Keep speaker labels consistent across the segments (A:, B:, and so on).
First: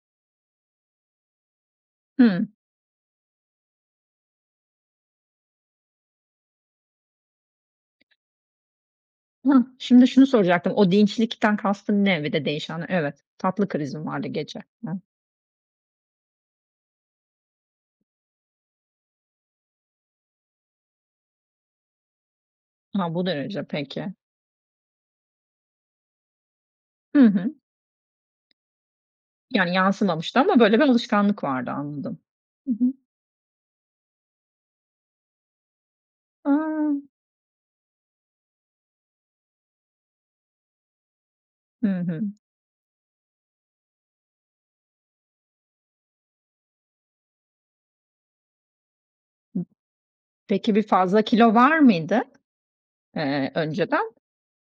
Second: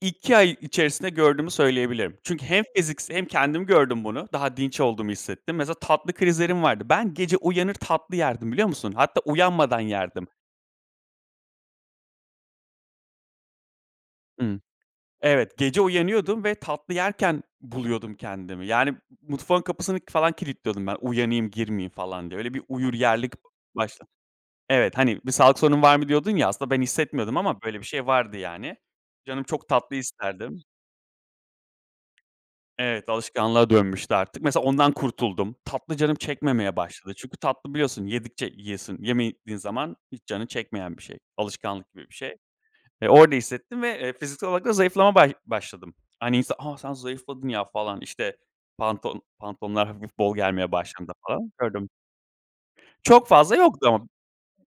A: 2 ay içerisinde gördüğümü söyleyebilirim. Çünkü
B: Hımm.
A: hem fiziksel hem kendim gördüm bunu. Daha dinç olduğumu hissettim. Mesela tatlı krizlerim vardı. Ben gece uyanır tatlı yerdim, biliyor musun? Hatta
B: Hıh.
A: uyanmadan
B: Şimdi
A: yerdim.
B: şunu soracaktım. O dinçlikten kastın ne ve de değişen? Evet, tatlı krizin vardı
A: Hımm.
B: gece. Hıh.
A: Evet, gece uyanıyordum ve tatlı yerken buluyordum kendimi. Yani, mutfağın kapısını falan kilitliyordum ben. Uyanayım girmeyeyim falan diye. Öyle bir uyur
B: Ha, bu
A: yerlik b
B: derece,
A: başladı
B: peki.
A: Evet, hani, bir sağlık sorunun var mı diyordun ya, aslında ben
B: Hı
A: hissetmiyordum
B: hı.
A: ama, böyle bir şey vardı yani. Canım çok
B: Yani
A: tatlı
B: yansımamıştı
A: isterdi.
B: ama böyle bir alışkanlık vardı anladım. Hı hı.
A: Evet, alışkanlığa dönmüştü artık. Mesela ondan kurtuldum. Tatlı canım çekmemeye
B: A!
A: başladı. Çünkü tatlı biliyorsun, yedikçe yiyiyorsun. Yemediğin zaman hiç canın çekmeyen bir şey.
B: Hı
A: Alışkanlık gibi bir
B: hı.
A: şey. E, orada hissettim ve, eee, fiziksel olarak da zayıflama ba başladım. Hani insan, "A, sen zayıfladın ya." falan, işte, pantolon
B: Hıh.
A: pantolonlar hafif bol gelmeye
B: Peki bir
A: başladığında
B: fazla
A: falan
B: kilo var
A: gördüm.
B: mıydı,
A: Çok
B: ııı,
A: fazla yoktu.
B: önceden?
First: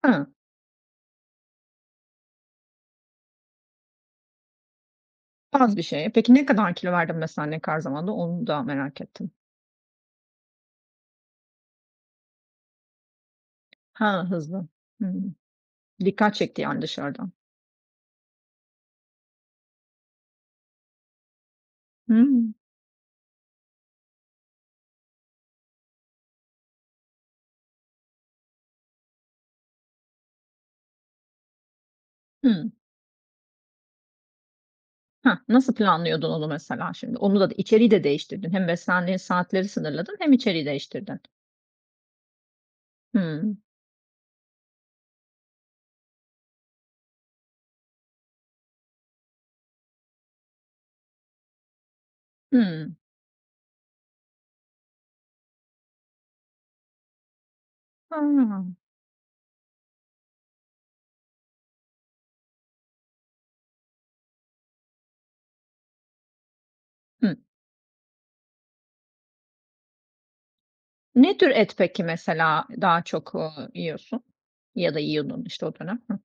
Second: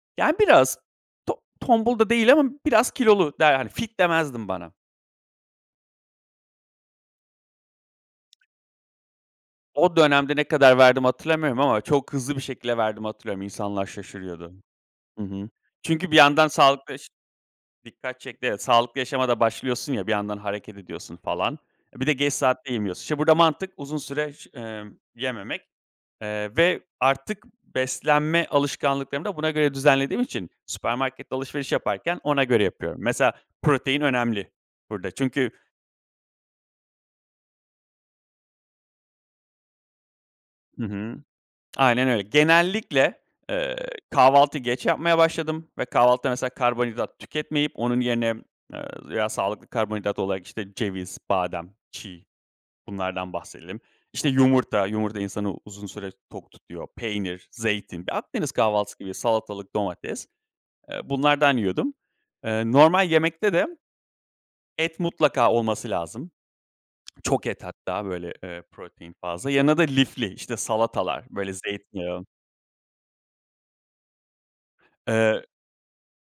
B: Hıı.
A: Yani biraz to tombul da değil ama biraz kilolu der Hani fit demezdim bana.
B: Az bir şey. Peki ne kadar kilo verdin mesela, ne kadar zamanda? Onu da merak ettim.
A: O dönemde, ne kadar verdiğimi hatırlamıyorum ama çok hızlı bir şekilde verdiğimi hatırlıyorum. İnsanlar
B: Ha
A: şaşırıyordu
B: hızlı. Hıı.
A: Hı hı. Çünkü bir
B: Dikkat
A: yandan
B: çekti yani
A: sağlıklı yaş
B: dışarıdan.
A: Dikkat çekti, evet. Sağlıklı yaşama da başlıyorsun ya, bir yandan hareket ediyorsun falan. E, bir de geç
B: Hımm.
A: saatte yemiyorsun. İşte, burada mantık uzun süre ş ımm yememek, eee, ve artık beslenme alışkanlıklarımı da buna göre düzenlediğim için, süpermarkette alışveriş yaparken ona göre
B: Hıı.
A: yapıyorum. Mesela, protein önemli burada.
B: Hah.
A: Çünkü.
B: Nasıl planlıyordun onu mesela şimdi? Onu da içeriği de değiştirdin. Hem beslendiğin saatleri sınırladın, hem içeriği
A: Hı hı.
B: değiştirdin.
A: Aynen öyle. Genellikle,
B: Hıı.
A: ııı, kahvaltıyı geç yapmaya başladım. Ve kahvaltıda, mesela, karbonhidrat tüketmeyip onun yerine, ııı, veya sağlıklı karbonhidrat olarak, işte, ceviz, badem, çiğ,
B: Hıı.
A: bunlardan bahsedelim. İşte, yumurta. Yumurta, insanı uzun süre tok tutuyor. Peynir, zeytin. Ya, Akdeniz
B: Ha.
A: kahvaltısı gibi salatalık, domates. Iıı, bunlardan yiyordum. Iıı, normal yemekte de, et mutlaka olması lazım.
B: Hıh.
A: Çok et hatta, böyle, ııı, protein fazla. Yanında da lifli, işte, salatalar,
B: Ne tür
A: böyle,
B: et, peki,
A: zeytinyağı
B: mesela, daha çok, ııı, yiyorsun ya da
A: Iıı
B: yiyordun, işte, o dönem? Hıh.